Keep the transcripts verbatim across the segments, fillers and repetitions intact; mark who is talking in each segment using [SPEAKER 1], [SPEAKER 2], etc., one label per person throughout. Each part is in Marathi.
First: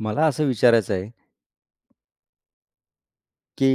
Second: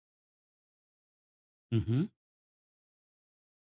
[SPEAKER 1] मला असं विचारायचं आहे,
[SPEAKER 2] हं, हं.
[SPEAKER 1] की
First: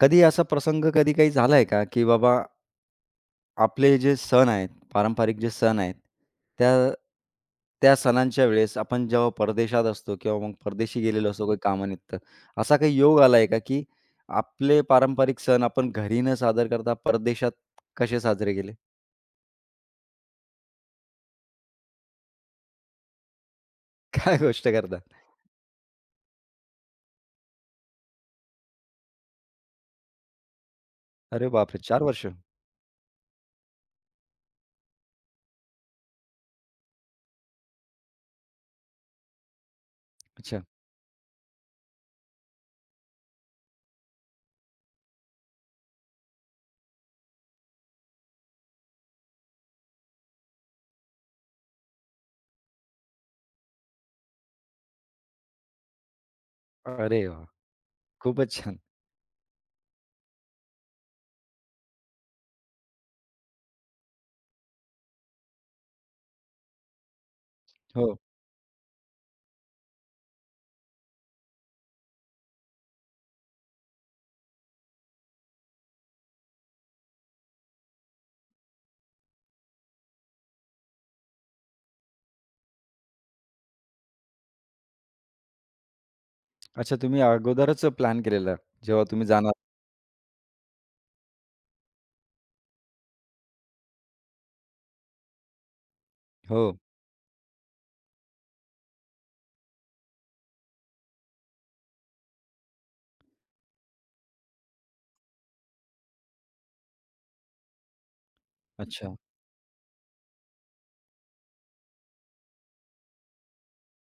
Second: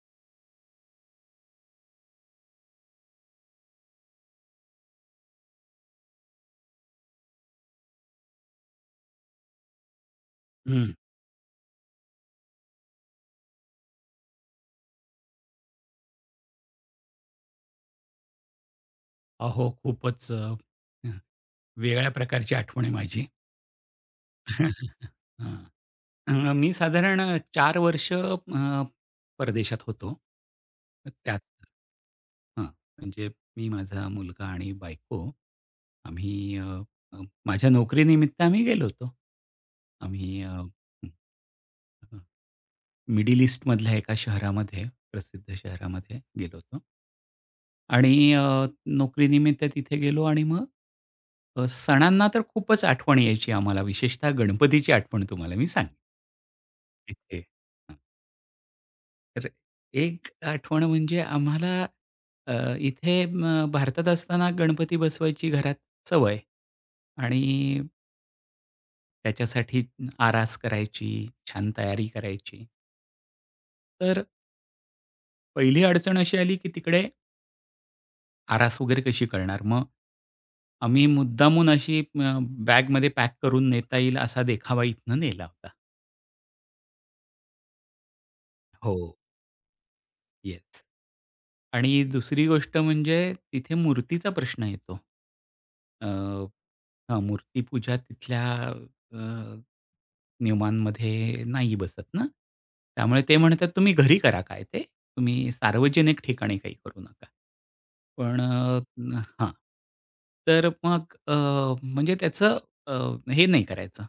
[SPEAKER 1] कधी असा प्रसंग कधी काही झालाय का, की बाबा आपले जे सण आहेत, पारंपरिक जे सण आहेत, त्या त्या सणांच्या वेळेस आपण जेव्हा परदेशात असतो किंवा मग परदेशी गेलेलो असतो काही कामानिमित्त, असा काही योग आलाय का, की आपले पारंपरिक सण आपण घरी न सादर करता परदेशात कसे साजरे केले?
[SPEAKER 2] अहो, खूपच अ, वेगळ्या प्रकारची आठवण आहे माझी.
[SPEAKER 1] काय गोष्ट करता?
[SPEAKER 2] हां. अ, मी साधारण चार वर्ष अ, परदेशात होतो. त्यात
[SPEAKER 1] अरे बापरे! चार वर्ष?
[SPEAKER 2] हां. म्हणजे मी, माझा मुलगा आणि बायको आम्ही अ, अ, माझ्या नोकरीनिमित्त आम्ही गेलो होतो. आम्ही अ,
[SPEAKER 1] अच्छा.
[SPEAKER 2] मिडल ईस्टमधल्या एका शहरामध्ये, प्रसिद्ध शहरामध्ये गेलो होतो. आणि अ, नोकरीनिमित्त तिथे गेलो आणि मग अ, सणांना तर खूपच आठवण यायची आम्हाला, विशेषतः गणपतीची आठवण तुम्हाला मी सांगेन
[SPEAKER 1] अरे
[SPEAKER 2] इथे.
[SPEAKER 1] वाह!
[SPEAKER 2] हां,
[SPEAKER 1] खूपच छान.
[SPEAKER 2] तर एक आठवण म्हणजे आम्हाला अ, इथे म भारतात असताना गणपती बसवायची घरात सवय, आणि
[SPEAKER 1] हो.
[SPEAKER 2] त्याच्यासाठी आरास करायची, छान तयारी करायची. तर पहिली अडचण अशी आली, की तिकडे आरास वगैरे कशी करणार? मग आम्ही मुद्दामून अशी अ, बॅगमध्ये पॅक करून नेता येईल असा देखावा इथनं नेला होता.
[SPEAKER 1] अच्छा, तुम्ही अगोदरच प्लॅन केलेला,
[SPEAKER 2] हो.
[SPEAKER 1] जेव्हा तुम्ही जाणार?
[SPEAKER 2] येस. आणि दुसरी गोष्ट म्हणजे तिथे मूर्तीचा प्रश्न येतो. अ,
[SPEAKER 1] हो.
[SPEAKER 2] हां, मूर्तीपूजा तिथल्या अ, नियमांमध्ये नाही बसत ना. त्यामुळे ते म्हणतात, "तुम्ही घरी करा काय ते. तुम्ही सार्वजनिक ठिकाणी काही करू नका." पण अ,
[SPEAKER 1] अच्छा.
[SPEAKER 2] न- हां. तर मग अ, म्हणजे त्याचं अ, हे नाही करायचं.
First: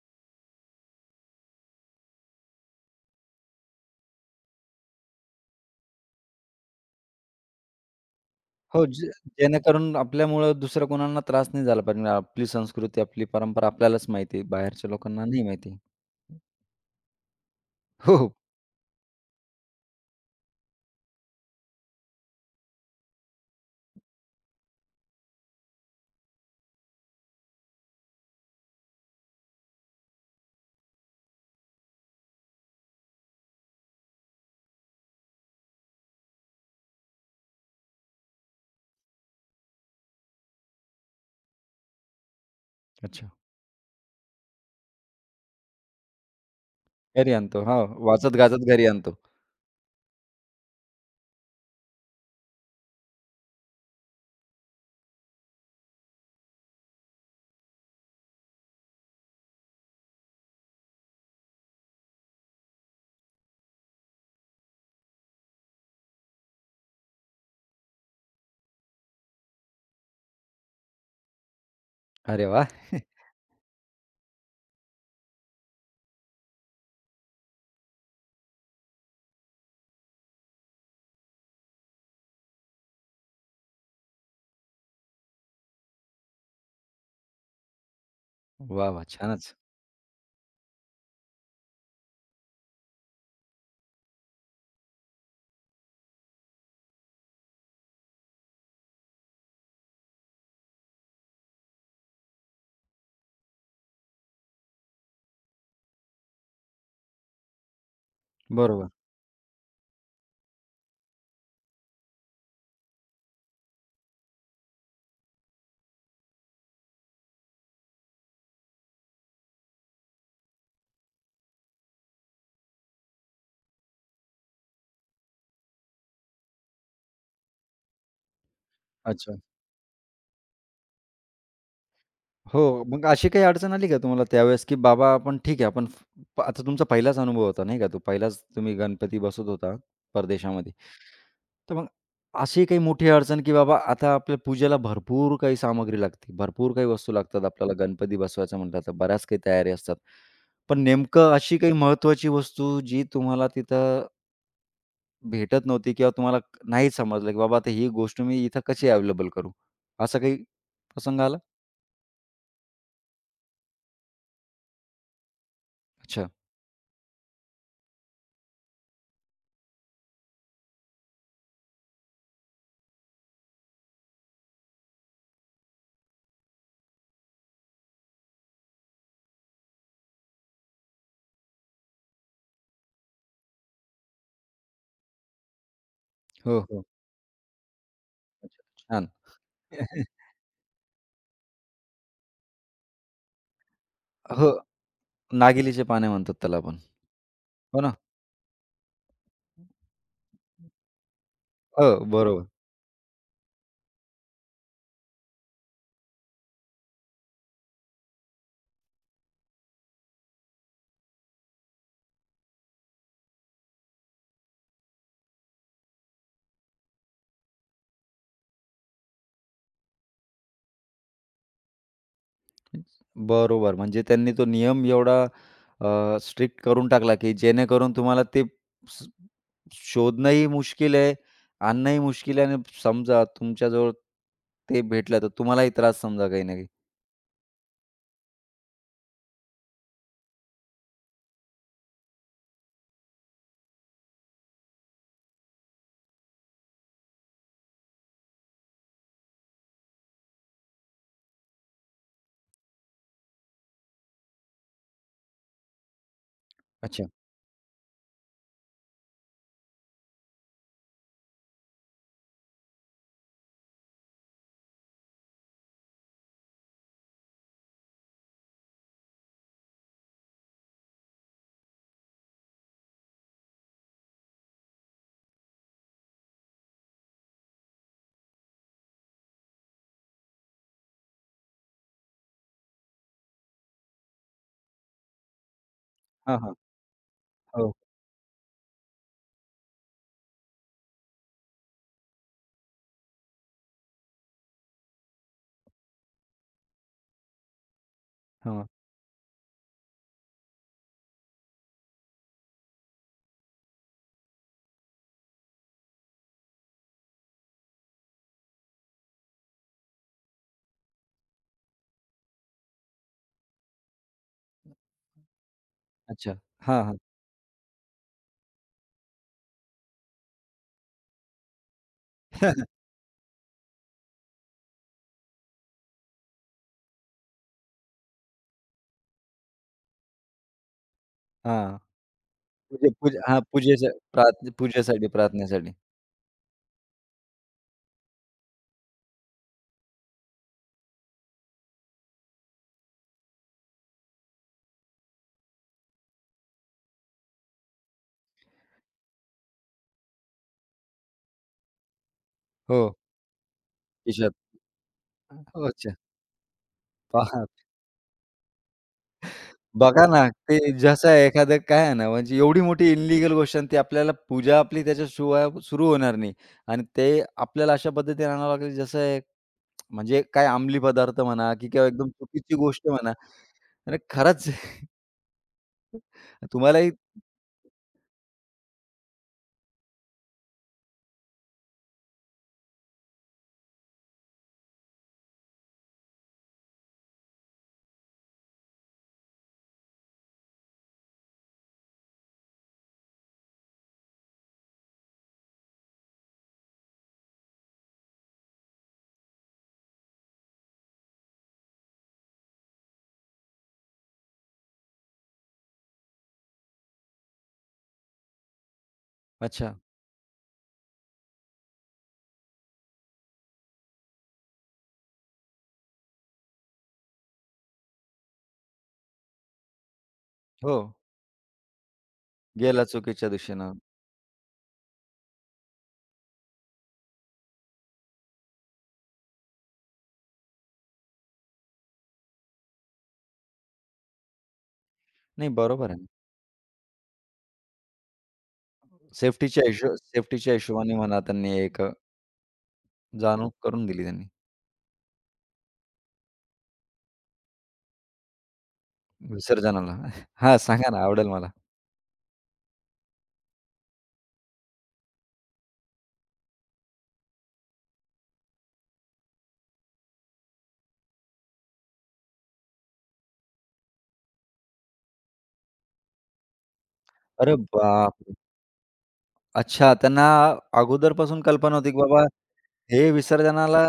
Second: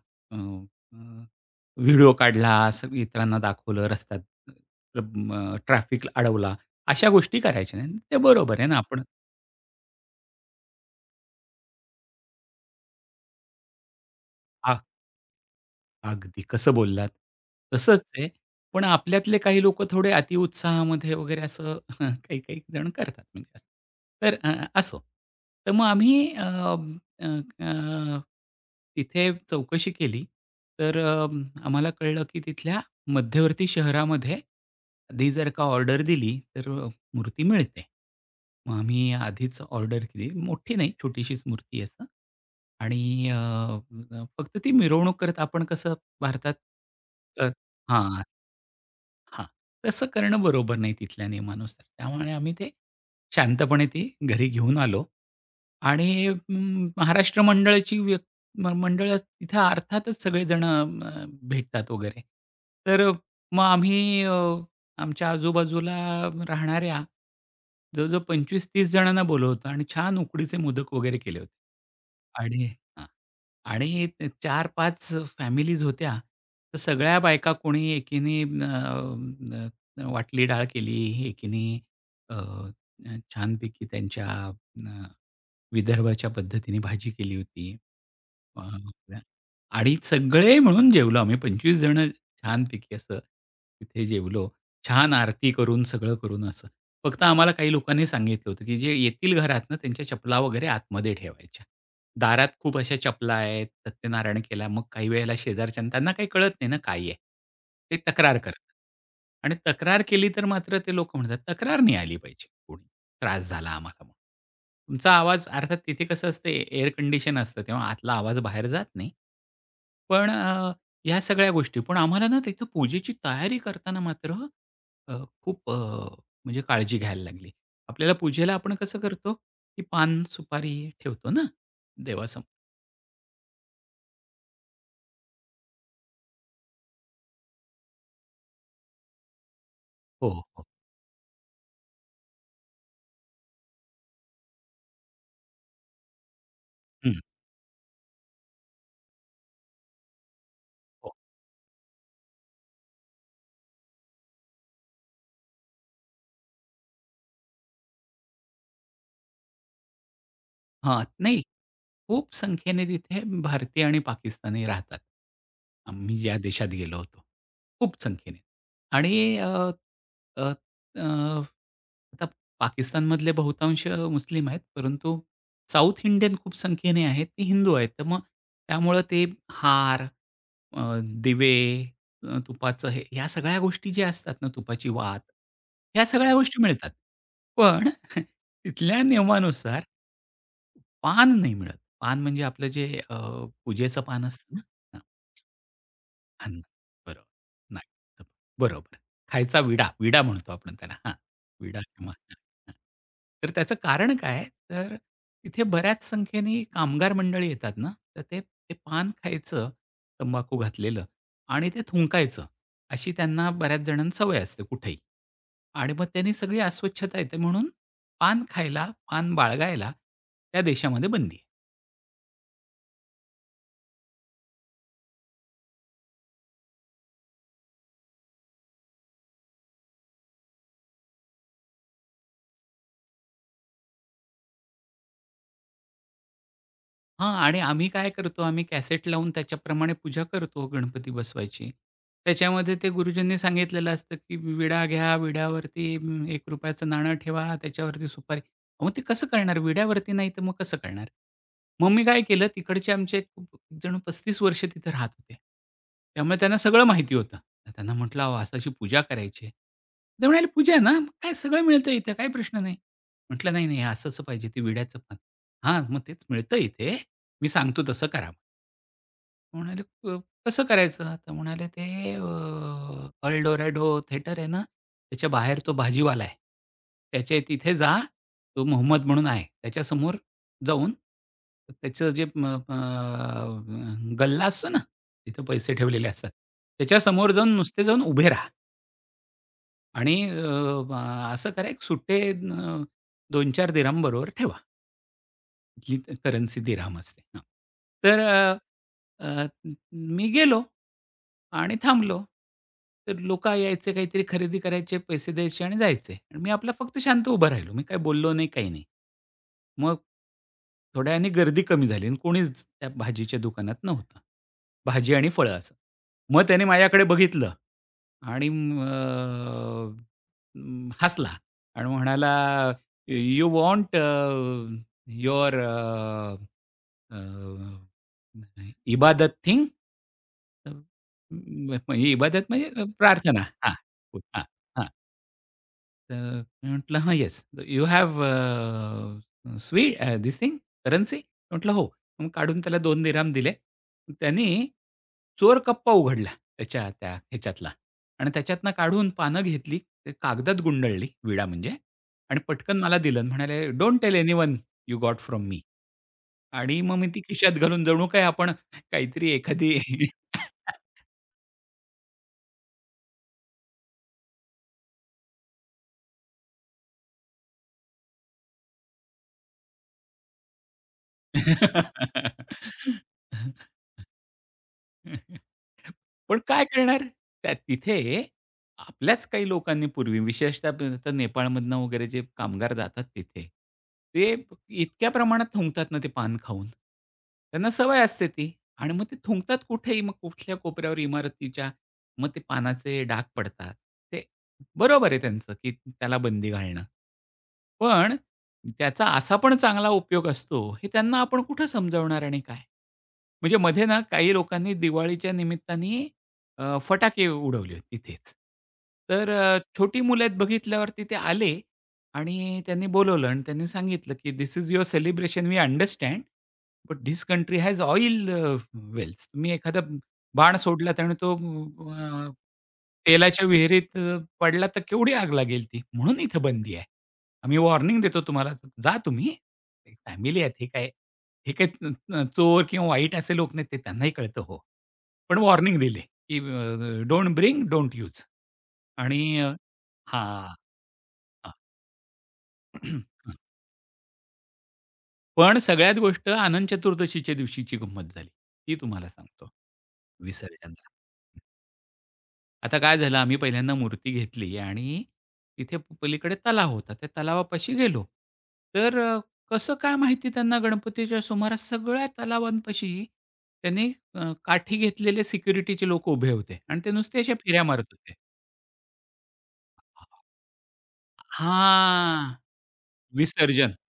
[SPEAKER 2] व्हिडिओ काढला, असं इतरांना दाखवलं रस्त्यात, अ, ट्रॅफिक अडवला, अशा गोष्टी करायच्या नाहीत. ते बरोबर आहे ना,
[SPEAKER 1] हो,
[SPEAKER 2] आपण.
[SPEAKER 1] जे जेणेकरून आपल्यामुळं दुसऱ्या कोणाला त्रास नाही झाला पाहिजे. म्हणजे आपली संस्कृती, आपली परंपरा आपल्यालाच माहिती, बाहेरच्या लोकांना नाही माहिती.
[SPEAKER 2] अगदी. कसं बोललात. तसंच
[SPEAKER 1] हो,
[SPEAKER 2] आहे.
[SPEAKER 1] हो.
[SPEAKER 2] पण आपल्यातले काही लोक थोडे अतिउत्साहामध्ये वगैरे असं काही-काही जण करतात म्हणजे असं. तर अ, असो. तर मग आम्ही अ, अ, अ, तिथे चौकशी केली. तर अ, आम्हाला कळलं की तिथल्या मध्यवर्ती शहरामध्ये आधी जर का ऑर्डर दिली तर अ, मूर्ती मिळते. मग आम्ही आधीच ऑर्डर केली. मोठी नाही, छोटीशीच मूर्ती असं. आणि
[SPEAKER 1] अच्छा.
[SPEAKER 2] अ, फक्त ती मिरवणूक करत आपण कसं भारतात
[SPEAKER 1] घरी
[SPEAKER 2] अ,
[SPEAKER 1] आणतो. हां,
[SPEAKER 2] हां,
[SPEAKER 1] वाजत-गाजत घरी आणतो.
[SPEAKER 2] हां. तसं करणं बरोबर नाही तिथल्या नियमानुसार. त्यामुळे आम्ही ते शांतपणे ती घरी घेऊन आलो. आणि म, महाराष्ट्र मंडळाची व्य म मंडळ तिथं अर्थातच सगळेजण अ, भेटतात वगैरे. तर मग आम्ही अ, आमच्या आजूबाजूला राहणाऱ्या जवळ-जवळ पंचवीस तीस 30 जणांना बोलावलं होतं आणि छान उकडीचे मोदक वगैरे केले होते.
[SPEAKER 1] अरे
[SPEAKER 2] आणि
[SPEAKER 1] वाह!
[SPEAKER 2] हां. आणि ते चार पाच फॅमिलीज होत्या. तर सगळ्या बायका, कोणी एकीने अ, अ, वाटली डाळ केली, एकीने अ, छानपैकी त्यांच्या विदर्भाच्या पद्धतीने भाजी केली होती. अ,
[SPEAKER 1] वाह, वाह! छानच.
[SPEAKER 2] आणि सगळे मिळून जेवलो आम्ही पंचवीस जण, छानपैकी असं तिथे जेवलो. छान आरती करून सगळं करून असं. फक्त आम्हाला काही लोकांनी सांगितलं होतं, की जे येतील घरातनं त्यांच्या चपला वगैरे आतमध्ये ठेवायच्या. दारात खूप अशा चपला आहेत, सत्यनारायण केला. मग काही वेळेला शेजारच्यानं त्यांना काही कळत नाही ना काय आहे. ते तक्रार करतात,
[SPEAKER 1] बरोबर.
[SPEAKER 2] आणि तक्रार केली तर मात्र ते लोकं म्हणतात, तक्रार नाही आली पाहिजे कोणी. त्रास झाला आम्हाला मग. तुमचा आवाज अर्थात तिथे कसं असते, एअर कंडिशन असतं तेव्हा आतला आवाज बाहेर जात नाही. पण अ, ह्या सगळ्या गोष्टी, पण आम्हाला ना तिथं पूजेची तयारी करताना मात्र अ, खूप अ, म्हणजे काळजी घ्यायला लागली. आपल्याला पूजेला आपण कसं करतो,
[SPEAKER 1] अच्छा.
[SPEAKER 2] की पान, सुपारी ठेवतो ना देवासमोर.
[SPEAKER 1] हो. मग अशी काही अडचण आली का तुम्हाला त्यावेळेस, की बाबा आपण ठीक आहे, आपण फ- आता तुमचा पहिलाच अनुभव होता नाही का, तो पहिलाच तुम्ही गणपती बसवत होता
[SPEAKER 2] हो, हो.
[SPEAKER 1] परदेशामध्ये. तर मग अशी काही मोठी अडचण, की बाबा आता आपल्या पूजेला भरपूर काही सामग्री लागते, भरपूर काही
[SPEAKER 2] हं.
[SPEAKER 1] वस्तू
[SPEAKER 2] हो.
[SPEAKER 1] लागतात, आपल्याला गणपती बसवायचं म्हटलं तर बऱ्याच काही तयारी असतात. पण नेमकं अशी काही महत्त्वाची वस्तू जी तुम्हाला तिथं भेटत नव्हती किंवा तुम्हाला क- नाही समजलं, की बाबा आता ही गोष्ट मी इथं कशी अवेलेबल करू? असा काही
[SPEAKER 2] हां,
[SPEAKER 1] प्रसंग आला?
[SPEAKER 2] नाही. खूप संख्येने तिथे भारतीय आणि पाकिस्तानी राहतात. आम्ही
[SPEAKER 1] अच्छा.
[SPEAKER 2] ज्या देशात गेलो होतो. खूप संख्येने, आणि अ, अ, अ, आता पाकिस्तानमधले बहुतांश मुस्लिम आहेत, परंतु साउथ इंडियन खूप संख्येने आहेत, ते हिंदू आहेत. तर मग त्यामुळं ते हार, अ, दिवे, अ, तुपाचं हे, ह्या सगळ्या गोष्टी ज्या असतात ना, तुपाची वात, ह्या सगळ्या
[SPEAKER 1] हो,
[SPEAKER 2] गोष्टी
[SPEAKER 1] हो.
[SPEAKER 2] मिळतात. पण
[SPEAKER 1] अच्छा,
[SPEAKER 2] तिथल्या
[SPEAKER 1] छान.
[SPEAKER 2] नियमानुसार पान नाही मिळत. पान म्हणजे आपलं जे अ, पूजेचं पान
[SPEAKER 1] हो,
[SPEAKER 2] असतं ना? हां,
[SPEAKER 1] नागिलीचे पाने म्हणतात त्याला
[SPEAKER 2] अन्न.
[SPEAKER 1] आपण.
[SPEAKER 2] बरोबर.
[SPEAKER 1] हो
[SPEAKER 2] नाही.
[SPEAKER 1] ना?
[SPEAKER 2] तर बरोबर. खायचा विडा, विडा म्हणतो आपण त्याला. हां, विडा
[SPEAKER 1] हो, हो.
[SPEAKER 2] किंवा हां,
[SPEAKER 1] बरोबर.
[SPEAKER 2] हां. तर त्याचं कारण काय आहे? तर तिथे बऱ्याच संख्येने कामगार मंडळी येतात ना, तर ते ते पान खायचं, तंबाखू घातलेलं, आणि ते थुंकायचं. अशी त्यांना बऱ्याच जणांना सवय असते कुठेही. आणि मग त्यांनी सगळी अस्वच्छता येते, म्हणून पान खायला, पान बाळगायला त्या देशामध्ये बंदी आहे.
[SPEAKER 1] बरोबर. म्हणजे त्यांनी तो नियम एवढा अ, स्ट्रिक्ट करून टाकला, की जेणेकरून तुम्हाला ते स शोधणंही मुश्किल आहे, आणणंही मुश्किल आहे आणि समजा तुमच्याजवळ ते भेटलं तर तुम्हालाही त्रास समजा काही ना काही.
[SPEAKER 2] हां, आणि आम्ही काय करतो, आम्ही कॅसेट लावून त्याच्याप्रमाणे पूजा करतो हो गणपती बसवायची. त्याच्यामध्ये ते गुरुजींनी सांगितलेलं असतं, की विडा घ्या, विड्यावरती अं, ₹एक रुपयाचं नाणं ठेवा, त्याच्यावरती सुपारी. अहो, ते कसं करणार? विड्यावरती नाही तर मग कसं करणार? मग मी काय केलं, तिकडचे आमचे खूप जण पस्तीस वर्ष तिथे राहत होते. त्यामुळे त्यांना सगळं
[SPEAKER 1] अच्छा.
[SPEAKER 2] माहिती होतं. तर त्यांना म्हटलं, "अहो, असं अशी पूजा करायची आहे." ते म्हणाले, "पूजा ना? मग काय, सगळं मिळतं इथे, काही प्रश्न नाही." म्हटलं, "नाही, नाही, असं-असं पाहिजे ते विड्याचं पान." "हां, मग तेच मिळतं इथे. मी सांगतो तसं करा." म्हणाले, "क कसं करायचं?" तर म्हणाले, "ते अ, अल डोरॅडो थिएटर आहे ना, त्याच्या बाहेर तो भाजीवाला आहे. त्याच्या तिथे जा. तो मोहम्मद म्हणून आहे. त्याच्यासमोर जाऊन त्याचं जे म अ, गल्ला असतो ना, तिथे पैसे ठेवलेले असतात.
[SPEAKER 1] हां, हां.
[SPEAKER 2] त्याच्यासमोर जाऊन
[SPEAKER 1] हो.
[SPEAKER 2] नुसते जाऊन उभे राहा आणि अ, असं करा, एक सुट्टे अ, दोन चार दिरहम बरोबर ठेवा." जी करन्सी दिरहम असते. हां. तर अ,
[SPEAKER 1] हां.
[SPEAKER 2] अ, मी गेलो आणि थांबलो. तर लोकं यायचे, काहीतरी खरेदी करायचे, पैसे द्यायचे आणि जायचे. आणि मी आपला फक्त शांत उभा राहिलो. मी काही बोललो नाही, काही नाही. मग थोड्या वेळाने गर्दी कमी झाली आणि कोणीच त्या भाजीच्या दुकानात नव्हतं. भाजी आणि फळं असं.
[SPEAKER 1] अच्छा.
[SPEAKER 2] मग त्याने
[SPEAKER 1] हां, हां.
[SPEAKER 2] माझ्याकडे बघितलं आणि म, अ, अं, हसला आणि म्हणाला, "यू वॉन्ट अ, युअर इबादत थिंग?"
[SPEAKER 1] हां.
[SPEAKER 2] इबादत म्हणजे अ,
[SPEAKER 1] पूजे पूजे हां,
[SPEAKER 2] प्रार्थना. हां,
[SPEAKER 1] पूजेच्या प्रा
[SPEAKER 2] हां, हां.
[SPEAKER 1] पूजेसाठी, प्रार्थनेसाठी.
[SPEAKER 2] तर मी म्हटलं, "हां, येस. यू हॅव अ, स्वी थिंग करन्सी?" म्हटलं, "हो." मग काढून त्याला दोन दिरहम दिले. त्यानी चोर कप्पा उघडला त्याच्या त्या ह्याच्यातला, आणि त्याच्यातनं काढून पानं घेतली, ते कागदात गुंडळली, विडा म्हणजे, आणि पटकन
[SPEAKER 1] हो.
[SPEAKER 2] मला दिलं आणि म्हणाले, "डोंट टेल
[SPEAKER 1] खिशात.
[SPEAKER 2] Anyone you got from me."
[SPEAKER 1] हो, अच्छा.
[SPEAKER 2] आणि मग मी ती
[SPEAKER 1] पहा
[SPEAKER 2] खिशात घालून जणू काय आपण काहीतरी एखादी.
[SPEAKER 1] बघा ना, ते जसं एखादं काय आहे ना, म्हणजे एवढी मोठी इल्लीगल गोष्ट आणि ती आपल्याला पूजा आपली त्याच्याशिवाय सुरू होणार नाही आणि ते आपल्याला अशा पद्धतीने आणावं लागेल, जसं एक म्हणजे काय अंमली पदार्थ म्हणा की किंवा एकदम चुकीची गोष्ट म्हणा. आणि खरंच.
[SPEAKER 2] पण काय
[SPEAKER 1] तुम्हालाही
[SPEAKER 2] करणार? त्या तिथे आपल्याच काही लोकांनी पूर्वी, विशेषतः प- तर नेपाळमधनं वगैरे जे कामगार जातात तिथे, ते प- इतक्या प्रमाणात थुंकतात ना ते पान खाऊन. त्यांना सवय असते ती, आणि मग ते थुंकतात कुठेही, मग कुठल्या कोपऱ्यावर इमारतीच्या, मग ते पानाचे डाग पडतात. ते बरोबर आहे त्यांचं की त्याला बंदी घालणं. पण त्याचा असा पण चांगला उपयोग असतो, हे त्यांना आपण कुठं समजावणार आणि काय? म्हणजे मध्ये ना काही लोकांनी दिवाळीच्या निमित्ताने अ, फटाके उडवले होते तिथेच. तर अ,
[SPEAKER 1] अच्छा.
[SPEAKER 2] छोटी मुलं आहेत बघितल्यावरती ते आले आणि त्यांनी बोलवलं, आणि त्यांनी सांगितलं, की "this is your celebration, we understand, but this country has oil wells. तुम्ही एखादा बाण
[SPEAKER 1] हो,
[SPEAKER 2] सोडलात आणि तो अ,
[SPEAKER 1] गेला चुकीच्या
[SPEAKER 2] तेलाच्या
[SPEAKER 1] दिशेनं.
[SPEAKER 2] विहिरीत अ, पडला तर केवढी आग लागेल ती. म्हणून इथे बंदी आहे. आम्ही वॉर्निंग देतो तुम्हाला, जा तुम्ही. फॅमिली आहेत हे काय." हे काही न न चोर किंवा वाईट असे लोक नाहीत, ते त्यांनाही कळतं हो. पण
[SPEAKER 1] नाही,
[SPEAKER 2] वॉर्निंग
[SPEAKER 1] बरोबर
[SPEAKER 2] दिली,
[SPEAKER 1] आहे.
[SPEAKER 2] की डोंट ब्रिंग, डोंट यूज. आणि अ,
[SPEAKER 1] सेफ्टीच्या हिशो
[SPEAKER 2] हां,
[SPEAKER 1] सेफ्टीच्या हिशोबाने म्हणा
[SPEAKER 2] हां.
[SPEAKER 1] त्यांनी एक अ, करून दिली त्यांनी.
[SPEAKER 2] पण सगळ्यात गोष्ट अनंत चतुर्दशीच्या दिवशीची गंमत झाली. ती तुम्हाला सांगतो
[SPEAKER 1] विसर्जनाला. हां,
[SPEAKER 2] विसर्जनला.
[SPEAKER 1] सांगा ना, आवडेल मला.
[SPEAKER 2] आता काय झालं, आम्ही पहिल्यांदा मूर्ती घेतली आणि तिथे प- पलीकडे तलाव होता. त्या तलावापाशी गेलो. तर अ, कसं काय माहिती त्यांना, गणपतीच्या सुमारास सगळ्या तलावांपाशी त्यांनी अ, काठी घेतलेले सिक्युरिटीचे लोक उभे होते आणि ते नुसते अशा
[SPEAKER 1] अरे
[SPEAKER 2] फेऱ्या मारत होते.
[SPEAKER 1] बापरे! अच्छा, त्यांना अगोदरपासून कल्पना होती की बाबा
[SPEAKER 2] हां.
[SPEAKER 1] हे
[SPEAKER 2] विसर्जन.
[SPEAKER 1] विसर्जनाला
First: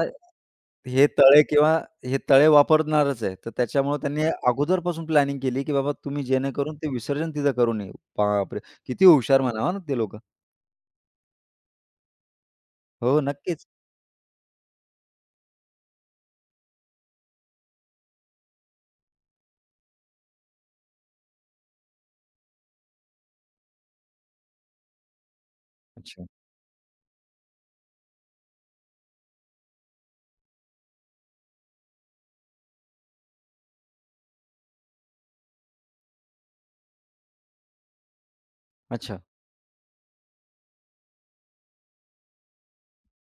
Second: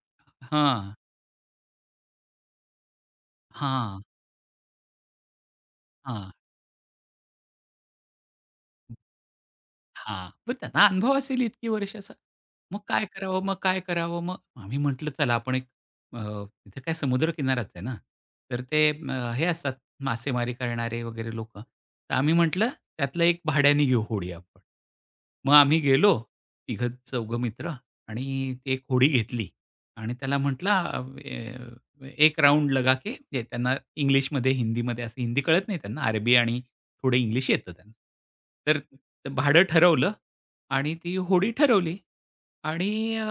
[SPEAKER 2] हां,
[SPEAKER 1] हे तळे किंवा हे तळे वापरणारच आहे. तर त्याच्यामुळे
[SPEAKER 2] हां,
[SPEAKER 1] त्यांनी अगोदरपासून प्लॅनिंग केली, की बाबा तुम्ही
[SPEAKER 2] हां.
[SPEAKER 1] जेणेकरून ते विसर्जन तिथं करू नये. बापरे! किती हुशार म्हणावा ना ते लोकं.
[SPEAKER 2] हां. मग त्यांना अनुभव असेल इतकी वर्षाचा. मग काय
[SPEAKER 1] हो, हो,
[SPEAKER 2] करावं? मग
[SPEAKER 1] नक्कीच.
[SPEAKER 2] काय करावं? मग आम्ही म्हटलं चला आपण एक अ, तिथे काय समुद्रकिनाराच आहे ना. तर ते अ, हे असतात मासेमारी करणारे वगैरे लोकं. तर आम्ही म्हटलं त्यातलं एक भाड्याने घेऊ होडी आपण. मग आम्ही गेलो
[SPEAKER 1] अच्छा,
[SPEAKER 2] तिघं-चौघं मित्र आणि ती एक होडी घेतली आणि त्याला म्हटलं एक राउंड लगा के, म्हणजे त्यांना इंग्लिशमध्ये, हिंदीमध्ये असं. हिंदी कळत नाही त्यांना. अरबी आणि थोडं इंग्लिश येतं त्यांना. तर
[SPEAKER 1] अच्छा.
[SPEAKER 2] तर भाडं ठरवलं आणि ती होडी ठरवली आणि अ,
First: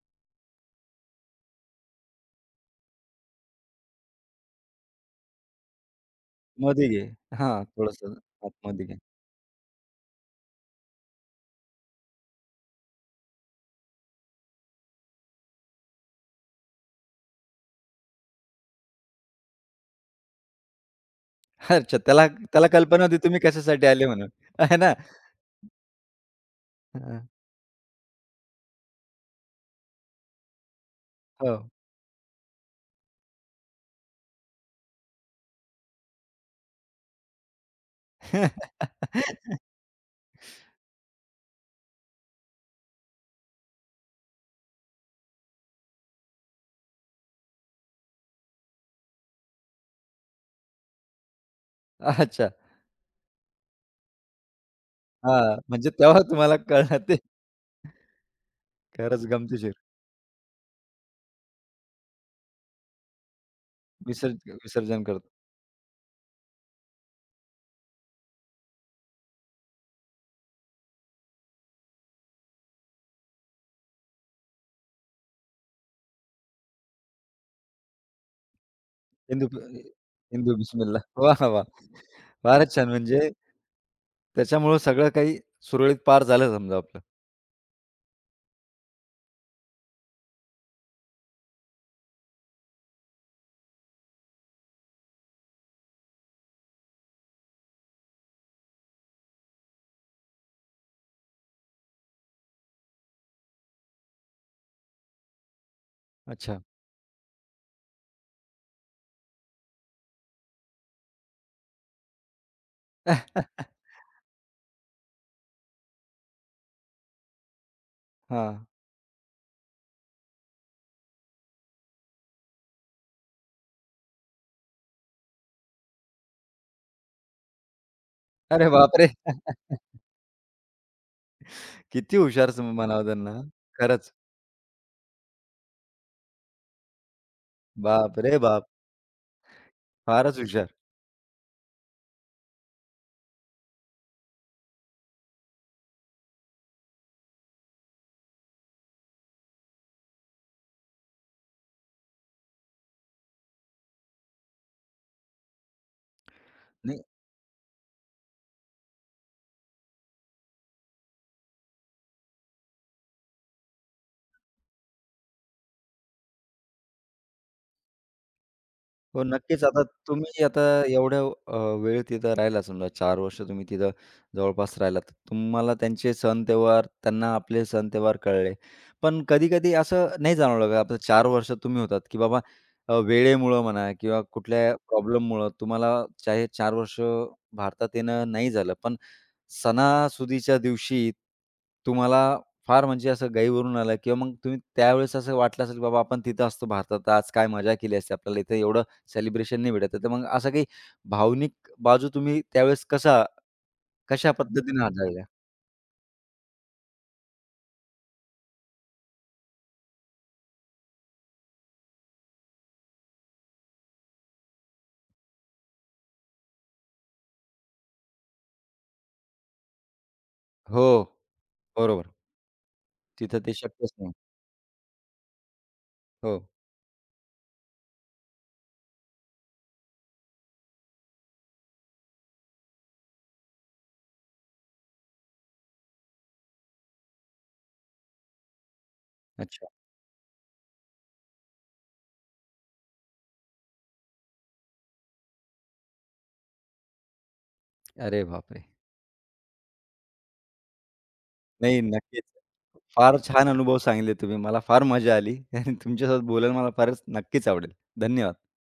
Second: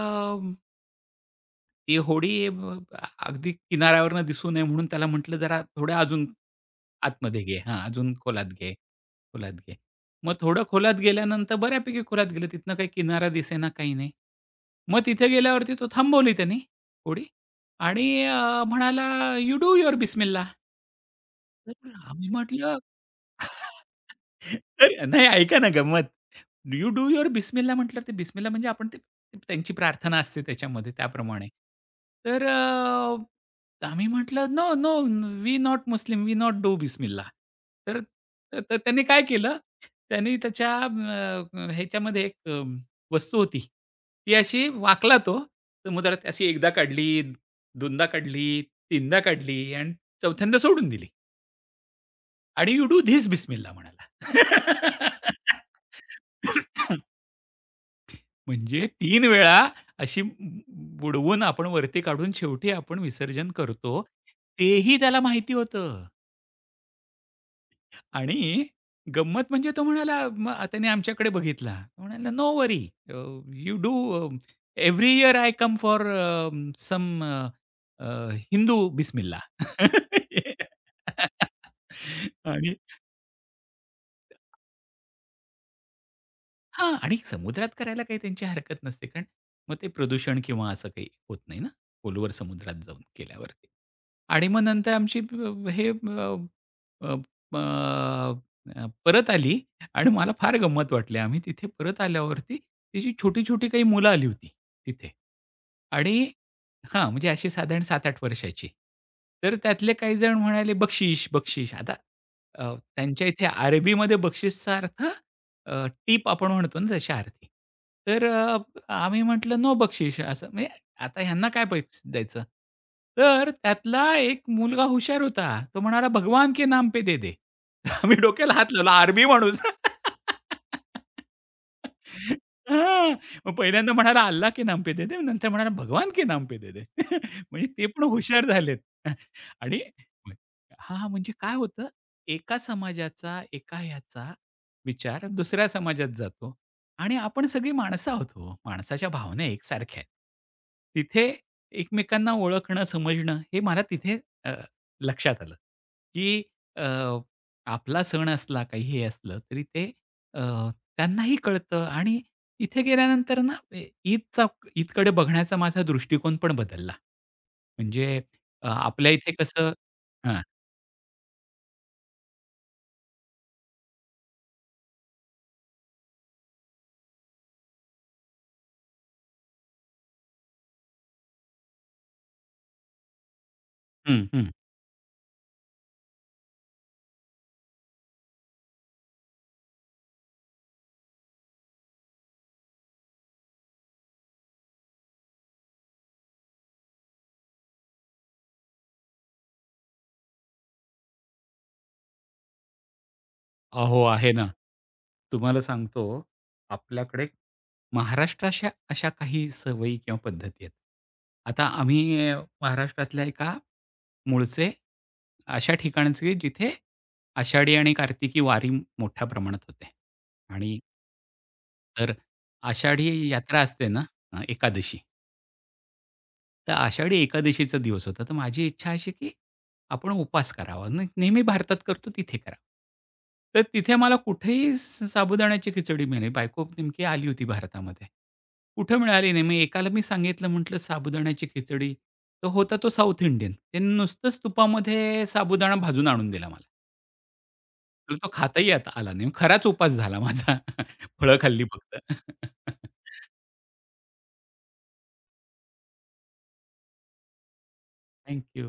[SPEAKER 2] ती होडी अ, अगदी किनाऱ्यावरनं दिसू नये म्हणून त्याला म्हटलं, "जरा थोड्या अजून
[SPEAKER 1] मध्ये घे.
[SPEAKER 2] आतमध्ये घे.
[SPEAKER 1] हां,
[SPEAKER 2] हां, अजून
[SPEAKER 1] थोडंसं
[SPEAKER 2] खोलात घे,
[SPEAKER 1] आतमध्ये घे.
[SPEAKER 2] खोलात घे." मग थोडं खोलात गेल्यानंतर बऱ्यापैकी खोलात गेलं. तिथनं काही किनारा दिसेना, काही नाही. मग तिथे गेल्यावरती तो थांबवली त्यांनी होडी आणि अ, म्हणाला, "यू डू युअर बिस्मिल्ला." तर
[SPEAKER 1] अच्छा, त्याला
[SPEAKER 2] आम्ही
[SPEAKER 1] त्याला
[SPEAKER 2] म्हटलं.
[SPEAKER 1] कल्पना होती तुम्ही कशासाठी
[SPEAKER 2] तर
[SPEAKER 1] आले म्हणून, आहे ना?
[SPEAKER 2] नाही, ऐका ना, गंमत. "डू यू डू
[SPEAKER 1] हां,
[SPEAKER 2] युअर बिस्मिल्ला" म्हटल्यावर, ते बिस्मिल्ला म्हणजे आपण ते, त्यांची प्रार्थना असते त्याच्यामध्ये त्याप्रमाणे.
[SPEAKER 1] हो.
[SPEAKER 2] तर अ, आम्ही म्हटलं, "no, no, we not Muslim, we not do बिस्मिल्ला." तर तर त्याने काय केलं, त्याने त्याच्या अ, ह्याच्यामध्ये एक अ, वस्तू होती. ती अशी वाकला तो, समुद्रात अशी एकदा काढली, दोनदा काढली, तीनदा काढली आणि चौथ्यांदा सोडून दिली
[SPEAKER 1] अच्छा.
[SPEAKER 2] आणि "यू डू धिस बिस्मिल्ला" म्हणाला.
[SPEAKER 1] हां, म्हणजे तेव्हा तुम्हाला कळलं ते.
[SPEAKER 2] म्हणजे तीन
[SPEAKER 1] खरंच
[SPEAKER 2] वेळा
[SPEAKER 1] गमतीशीर.
[SPEAKER 2] अशी बुडवून आपण वरती काढून शेवटी आपण विसर्जन करतो.
[SPEAKER 1] विसर्ज
[SPEAKER 2] तेही
[SPEAKER 1] विसर्जन
[SPEAKER 2] त्याला
[SPEAKER 1] करतो.
[SPEAKER 2] माहिती होतं. आणि गंमत म्हणजे तो म्हणाला, मग त्याने आमच्याकडे बघितला. तो म्हणाला, "no worry, you do. Every year I come for some Hindu बिस्मिल्ला."
[SPEAKER 1] हिंदू हिंदू बिस्मिल्ला. वाह! वाह!
[SPEAKER 2] आणि
[SPEAKER 1] फारच छान. म्हणजे त्याच्यामुळं सगळं काही सुरळीत पार झालं समजा
[SPEAKER 2] हां,
[SPEAKER 1] आपलं.
[SPEAKER 2] आणि समुद्रात करायला काही त्यांची हरकत नसते. कारण मग ते प्रदूषण किंवा असं काही होत नाही ना खोलवर समुद्रात जाऊन केल्यावरती. आणि मग नंतर आमची अ, हे अ, अ, अ, अ, परत आली, आणि मला फार गंमत वाटली. आम्ही तिथे परत आल्यावरती तिची छोटी-छोटी काही मुलं आली होती तिथे, आणि
[SPEAKER 1] अच्छा.
[SPEAKER 2] हां, म्हणजे अशी साधारण सात आठ वर्षाची. तर त्यातले काही जण म्हणाले, "बक्षीस, बक्षीस." आता अ, त्यांच्या इथे अरबीमध्ये बक्षीसचा अर्थ, टीप आपण म्हणतो ना तशा अर्थी. तर अ,
[SPEAKER 1] हां.
[SPEAKER 2] आम्ही म्हटलं, "नो बक्षीस" असं, म्हणजे आता ह्यांना काय पैसे द्यायचं? तर त्यातला एक मुलगा हुशार होता. तो म्हणाला, "भगवान के नाम पे दे दे." आम्ही डोक्याला
[SPEAKER 1] अरे
[SPEAKER 2] हात लावला.
[SPEAKER 1] बापरे!
[SPEAKER 2] अरबी माणूस.
[SPEAKER 1] किती हुशार स म्हणावं
[SPEAKER 2] हां.
[SPEAKER 1] त्यांना.
[SPEAKER 2] मग पहिल्यांदा
[SPEAKER 1] खरंच.
[SPEAKER 2] म्हणाला, "अल्लाह के नाम पे दे दे." नंतर म्हणाला, "भगवान के नाम पे दे दे." म्हणजे ते पण
[SPEAKER 1] बाप रे
[SPEAKER 2] हुशार
[SPEAKER 1] बाप!
[SPEAKER 2] झालेत. आणि
[SPEAKER 1] फारच हुशार.
[SPEAKER 2] हां, म्हणजे काय होतं, एका समाजाचा, एका ह्याचा विचार दुसऱ्या समाजात जातो. आणि आपण सगळी माणसं आहोत हो. माणसाच्या भावना एकसारख्या आहेत. तिथे एकमेकांना ओळखणं, समजणं हे मला तिथे अ, लक्षात आलं, की अ,
[SPEAKER 1] नाही
[SPEAKER 2] आपला सण असला, काही हे असलं तरी ते अ, त्यांनाही कळतं, आणि तिथे गेल्यानंतर ना ए ईदचा, ईदकडे बघण्याचा माझा दृष्टिकोन पण बदलला. म्हणजे अ, आपल्या
[SPEAKER 1] हो,
[SPEAKER 2] इथे
[SPEAKER 1] नक्कीच.
[SPEAKER 2] कसं.
[SPEAKER 1] आता
[SPEAKER 2] हां.
[SPEAKER 1] तुम्ही आता एवढ्या अ, वेळ तिथं राहिला समजा चार वर्ष तुम्ही तिथं जवळपास राहिलात. तुम्हाला त्यांचे सण-त्योहार, त्यांना आपले सण-त्योहार कळले. पण कधी-कधी असं नाही जाणवलं का, आता चार वर्ष तुम्ही होतात, की बाबा अ, वेळेमुळं म्हणा किंवा
[SPEAKER 2] हं, हं.
[SPEAKER 1] कुठल्या प्रॉब्लेममुळं तुम्हाला चाहे चार वर्ष भारतात येणं नाही झालं, पण सणासुदीच्या दिवशी तुम्हाला फार म्हणजे असं गाईवरून आलं किंवा मग तुम्ही त्यावेळेस असं वाटलं असेल, बाबा आपण तिथं असतो भारतात, तर आज काय मजा केली असती. आपल्याला इथे एवढं सेलिब्रेशन नाही भेटत आहे. तर मग असा काही भावनिक बाजू तुम्ही त्यावेळेस कसा
[SPEAKER 2] अहो,
[SPEAKER 1] कशा
[SPEAKER 2] आहे ना.
[SPEAKER 1] पद्धतीने हाताळल्या?
[SPEAKER 2] तुम्हाला सांगतो आपल्याकडे महाराष्ट्राच्या अशा काही सवयी किंवा पद्धती आहेत. आता आम्ही अ, महाराष्ट्रातल्या एका मूळचे, अशा ठिकाणचे जिथे आषाढी आणि कार्तिकी वारी मोठ्या प्रमाणात होते. आणि
[SPEAKER 1] हो, बरोबर.
[SPEAKER 2] तर आषाढी
[SPEAKER 1] तिथं ते
[SPEAKER 2] यात्रा असते
[SPEAKER 1] शक्यच
[SPEAKER 2] ना
[SPEAKER 1] नाही.
[SPEAKER 2] अ, एकादशी.
[SPEAKER 1] हो.
[SPEAKER 2] तर आषाढी एकादशीचा दिवस होता, तर माझी इच्छा अशी की आपण उपास करावा. न नेहमी भारतात करतो तिथे करा. तर तिथे मला कुठेही स साबुदाण्याची खिचडी मिळाली. बायको नेमकी आली होती भारतामध्ये. कुठं मिळाली नाही. मग
[SPEAKER 1] अच्छा.
[SPEAKER 2] एकाला मी सांगितलं म्हटलं, "साबुदाण्याची खिचडी." तो होता तो साउथ इंडियन. त्याने नुसतंच तुपामध्ये साबुदाणा भाजून आणून दिला मला. मला
[SPEAKER 1] अरे
[SPEAKER 2] तो
[SPEAKER 1] बापरे!
[SPEAKER 2] खाताही आता आला नाही. खराच उपवास झाला माझा. फळं खाल्ली
[SPEAKER 1] नाही,
[SPEAKER 2] फक्त.
[SPEAKER 1] नक्कीच. फार छान अनुभव सांगितले तुम्ही. मला फार मजा आली आणि तुमच्यासोबत बोलायला मला फारच नक्कीच आवडेल. धन्यवाद.
[SPEAKER 2] थँक